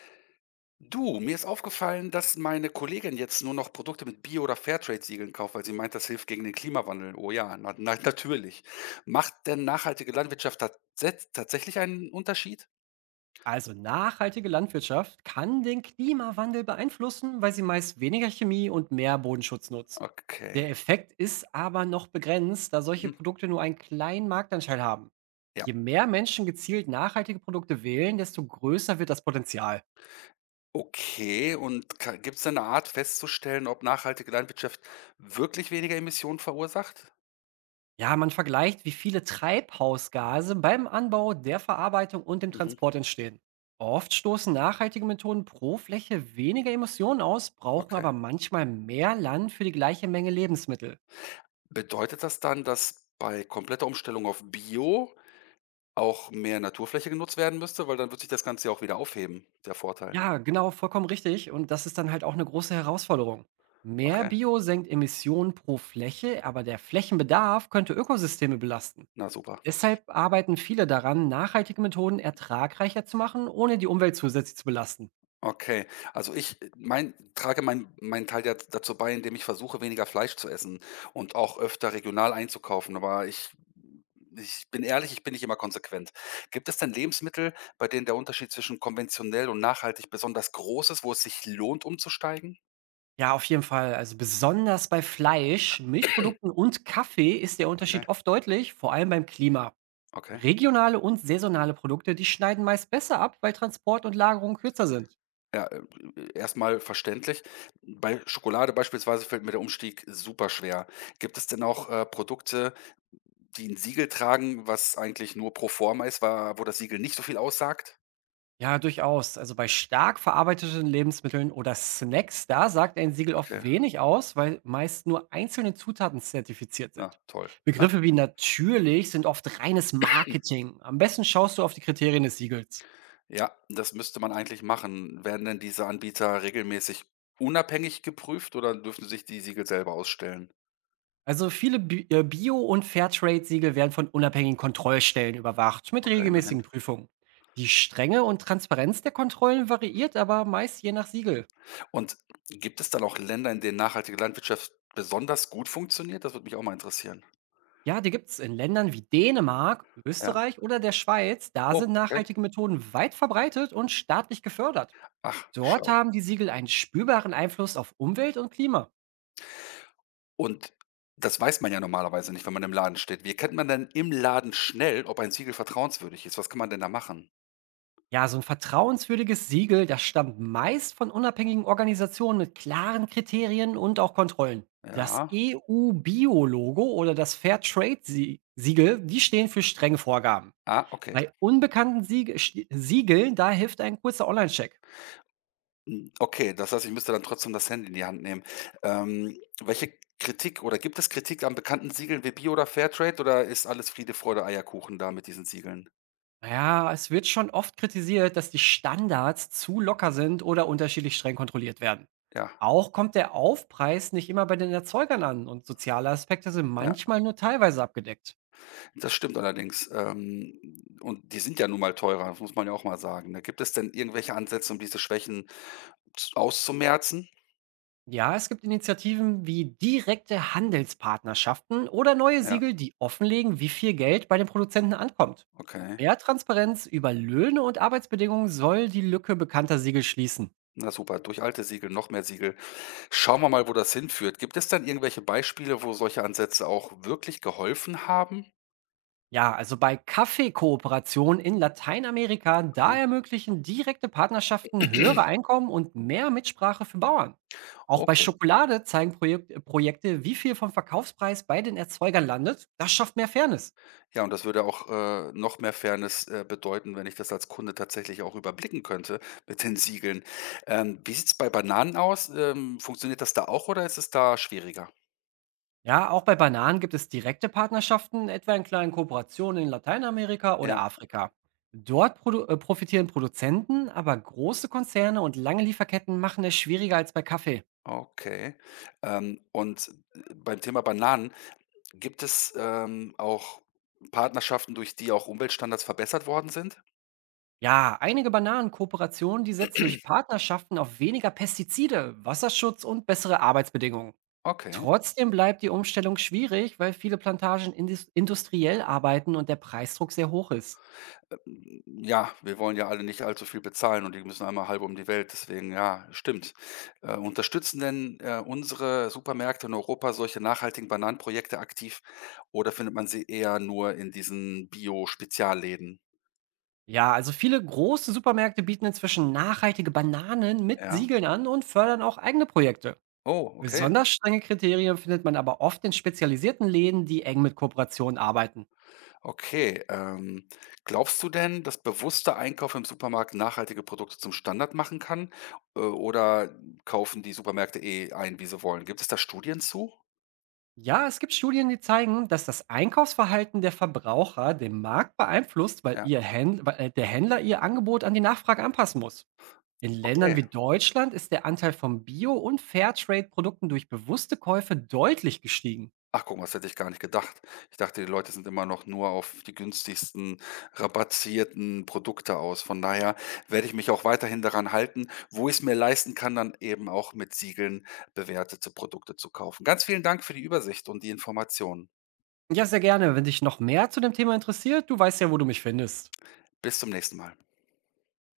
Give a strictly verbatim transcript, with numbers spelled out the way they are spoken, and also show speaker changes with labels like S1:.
S1: Du, mir ist aufgefallen, dass meine Kollegin jetzt nur noch Produkte mit Bio- oder Fairtrade-Siegeln kauft, weil sie meint, das hilft gegen den Klimawandel. Oh ja, na, na, natürlich. Macht denn nachhaltige Landwirtschaft tats tatsächlich einen Unterschied?
S2: Also nachhaltige Landwirtschaft kann den Klimawandel beeinflussen, weil sie meist weniger Chemie und mehr Bodenschutz nutzt.
S1: Okay.
S2: Der Effekt ist aber noch begrenzt, da solche
S1: Mhm.
S2: Produkte nur einen kleinen Marktanteil haben.
S1: Ja.
S2: Je mehr Menschen gezielt nachhaltige Produkte wählen, desto größer wird das Potenzial.
S1: Okay, und gibt es denn eine Art festzustellen, ob nachhaltige Landwirtschaft wirklich weniger Emissionen verursacht?
S2: Ja, man vergleicht, wie viele Treibhausgase beim Anbau, der Verarbeitung und dem
S1: Mhm.
S2: Transport entstehen. Oft stoßen nachhaltige Methoden pro Fläche weniger Emissionen aus, brauchen
S1: Okay.
S2: aber manchmal mehr Land für die gleiche Menge Lebensmittel.
S1: Bedeutet das dann, dass bei kompletter Umstellung auf Bio auch mehr Naturfläche genutzt werden müsste? Weil dann wird sich das Ganze ja auch wieder aufheben, der Vorteil.
S2: Ja, genau, vollkommen richtig. Und das ist dann halt auch eine große Herausforderung. Mehr
S1: Okay.
S2: Bio senkt Emissionen pro Fläche, aber der Flächenbedarf könnte Ökosysteme belasten.
S1: Na super.
S2: Deshalb arbeiten viele daran, nachhaltige Methoden ertragreicher zu machen, ohne die Umwelt zusätzlich zu belasten.
S1: Okay. Also ich, äh, mein trage mein meinen Teil da dazu bei, indem ich versuche, weniger Fleisch zu essen und auch öfter regional einzukaufen, aber ich ich bin ehrlich, ich bin nicht immer konsequent. Gibt es denn Lebensmittel, bei denen der Unterschied zwischen konventionell und nachhaltig besonders groß ist, wo es sich lohnt, umzusteigen?
S2: Ja, auf jeden Fall. Also besonders bei Fleisch, Milchprodukten und Kaffee ist der
S1: Okay,
S2: Unterschied oft deutlich, vor allem beim Klima.
S1: okay.
S2: Regionale und saisonale Produkte, die schneiden meist besser ab, weil Transport und Lagerung kürzer sind.
S1: Ja, äh, erst mal verständlich. Bei Schokolade beispielsweise fällt mir der Umstieg super schwer. Gibt es denn auch, äh, Produkte, die 'n Siegel tragen, was eigentlich nur pro forma ist, wa wo das Siegel nicht so viel aussagt?
S2: Ja, durchaus. Also bei stark verarbeiteten Lebensmitteln oder Snacks, da sagt ein Siegel
S1: Okay,
S2: oft wenig aus, weil meist nur einzelne Zutaten zertifiziert
S1: na
S2: sind.
S1: toll.
S2: Begriffe wie natürlich sind oft reines Marketing. Am besten schaust du auf die Kriterien des Siegels.
S1: Ja, das müsste man eigentlich machen. Werden denn diese Anbieter regelmäßig unabhängig geprüft oder dürfen sich die Siegel selber ausstellen?
S2: Also viele Bi- äh, Bio- und Fairtrade-Siegel werden von unabhängigen Kontrollstellen überwacht mit
S1: Okay, immerhin.
S2: regelmäßigen Prüfungen. Die Strenge und Transparenz der Kontrollen variiert aber meist je nach Siegel.
S1: Und gibt es dann auch Länder, in denen nachhaltige Landwirtschaft besonders gut funktioniert? Das würde mich auch mal interessieren.
S2: Ja, die gibt's in Ländern wie Dänemark,
S1: Ja.
S2: Österreich oder der Schweiz. Da sind
S1: Oh, okay.
S2: nachhaltige Methoden weit verbreitet und staatlich gefördert.
S1: Ach,
S2: Dort
S1: schau.
S2: haben die Siegel einen spürbaren Einfluss auf Umwelt und Klima.
S1: Und das weiß man ja normalerweise nicht, wenn man im Laden steht. Wie erkennt man denn im Laden schnell, ob ein Siegel vertrauenswürdig ist? Was kann man denn da machen?
S2: Ja, so ein vertrauenswürdiges Siegel, das stammt meist von unabhängigen Organisationen mit klaren Kriterien und auch Kontrollen. Das
S1: Ja.
S2: E U-Bio-Logo oder das Fairtrade-Siegel, die stehen für strenge Vorgaben.
S1: Ah, okay.
S2: Bei unbekannten Sieg Siegeln, da hilft ein kurzer Online-Check.
S1: Hm, okay, das heißt, ich müsste dann trotzdem das Handy in die Hand nehmen. Ähm, welche Kritik oder gibt es Kritik an bekannten Siegeln wie Bio oder Fairtrade, oder ist alles Friede, Freude, Eierkuchen da mit diesen Siegeln?
S2: Ja, es wird schon oft kritisiert, dass die Standards zu locker sind oder unterschiedlich streng kontrolliert werden.
S1: Ja,
S2: Auch kommt der Aufpreis nicht immer bei den Erzeugern an und soziale Aspekte sind
S1: ja,
S2: manchmal nur teilweise abgedeckt.
S1: das stimmt allerdings. Ähm, und die sind ja nun mal teurer, das muss man ja auch mal sagen, ne? Gibt es denn irgendwelche Ansätze, um diese Schwächen z auszumerzen?
S2: Ja, es gibt Initiativen wie direkte Handelspartnerschaften oder neue
S1: Ja,
S2: Siegel, die offenlegen, wie viel Geld bei den Produzenten ankommt.
S1: okay.
S2: Mehr Transparenz über Löhne und Arbeitsbedingungen soll die Lücke bekannter Siegel schließen.
S1: Na super, durch alte Siegel, noch mehr Siegel. Schauen wir mal, wo das hinführt. Gibt es denn irgendwelche Beispiele, wo solche Ansätze auch wirklich geholfen haben?
S2: Ja, also bei Kaffeekooperationen in Lateinamerika, da
S1: Okay.
S2: ermöglichen direkte Partnerschaften höhere Einkommen und mehr Mitsprache für Bauern. Auch bei
S1: Okay.
S2: Schokolade zeigen Projek äh, Projekte, wie viel vom Verkaufspreis bei den Erzeugern landet. Das schafft mehr Fairness.
S1: Ja, und das würde auch, äh, noch mehr Fairness, äh, bedeuten, wenn ich das als Kunde tatsächlich auch überblicken könnte mit den Siegeln. Ähm, wie sieht's bei Bananen aus? Ähm, funktioniert das da auch oder ist es da schwieriger?
S2: Ja, auch bei Bananen gibt es direkte Partnerschaften, etwa in kleinen Kooperationen in Lateinamerika oder
S1: Ja,
S2: Afrika. Dort produ äh, profitieren Produzenten, aber große Konzerne und lange Lieferketten machen es schwieriger als bei Kaffee.
S1: okay. Ähm, und, äh, beim Thema Bananen, gibt es, ähm, auch Partnerschaften, durch die auch Umweltstandards verbessert worden sind?
S2: Ja, einige Bananenkooperationen, die setzen durch Partnerschaften auf weniger Pestizide, Wasserschutz und bessere Arbeitsbedingungen.
S1: Okay.
S2: Trotzdem bleibt die Umstellung schwierig, weil viele Plantagen indus- industriell arbeiten und der Preisdruck sehr hoch ist.
S1: Ähm, ja, wir wollen ja alle nicht allzu viel bezahlen und die müssen einmal halb um die Welt. Deswegen, ja, stimmt. Äh, unterstützen denn, äh, unsere Supermärkte in Europa solche nachhaltigen Bananenprojekte aktiv oder findet man sie eher nur in diesen Bio-Spezialläden?
S2: Ja, also viele große Supermärkte bieten inzwischen nachhaltige Bananen mit
S1: Ja.
S2: Siegeln an und fördern auch eigene Projekte.
S1: Oh, okay.
S2: Besonders strenge Kriterien findet man aber oft in spezialisierten Läden, die eng mit Kooperationen arbeiten.
S1: Okay, ähm, glaubst du denn, dass bewusster Einkauf im Supermarkt nachhaltige Produkte zum Standard machen kann? Äh, oder kaufen die Supermärkte eh ein, wie sie wollen? Gibt es da Studien zu?
S2: Ja, es gibt Studien, die zeigen, dass das Einkaufsverhalten der Verbraucher den Markt beeinflusst, weil,
S1: Ja,
S2: ihr Händler, weil äh, der Händler ihr Angebot an die Nachfrage anpassen muss. In Ländern
S1: okay.
S2: wie Deutschland ist der Anteil von Bio- und Fairtrade-Produkten durch bewusste Käufe deutlich gestiegen.
S1: Ach, guck mal, das hätte ich gar nicht gedacht. Ich dachte, die Leute sind immer noch nur auf die günstigsten rabattierten Produkte aus. Von daher werde ich mich auch weiterhin daran halten, wo ich es mir leisten kann, dann eben auch mit Siegeln bewertete Produkte zu kaufen. Ganz vielen Dank für die Übersicht und die Informationen.
S2: Ja, sehr gerne. Wenn dich noch mehr zu dem Thema interessiert, du weißt ja, wo du mich findest.
S1: Bis zum nächsten Mal.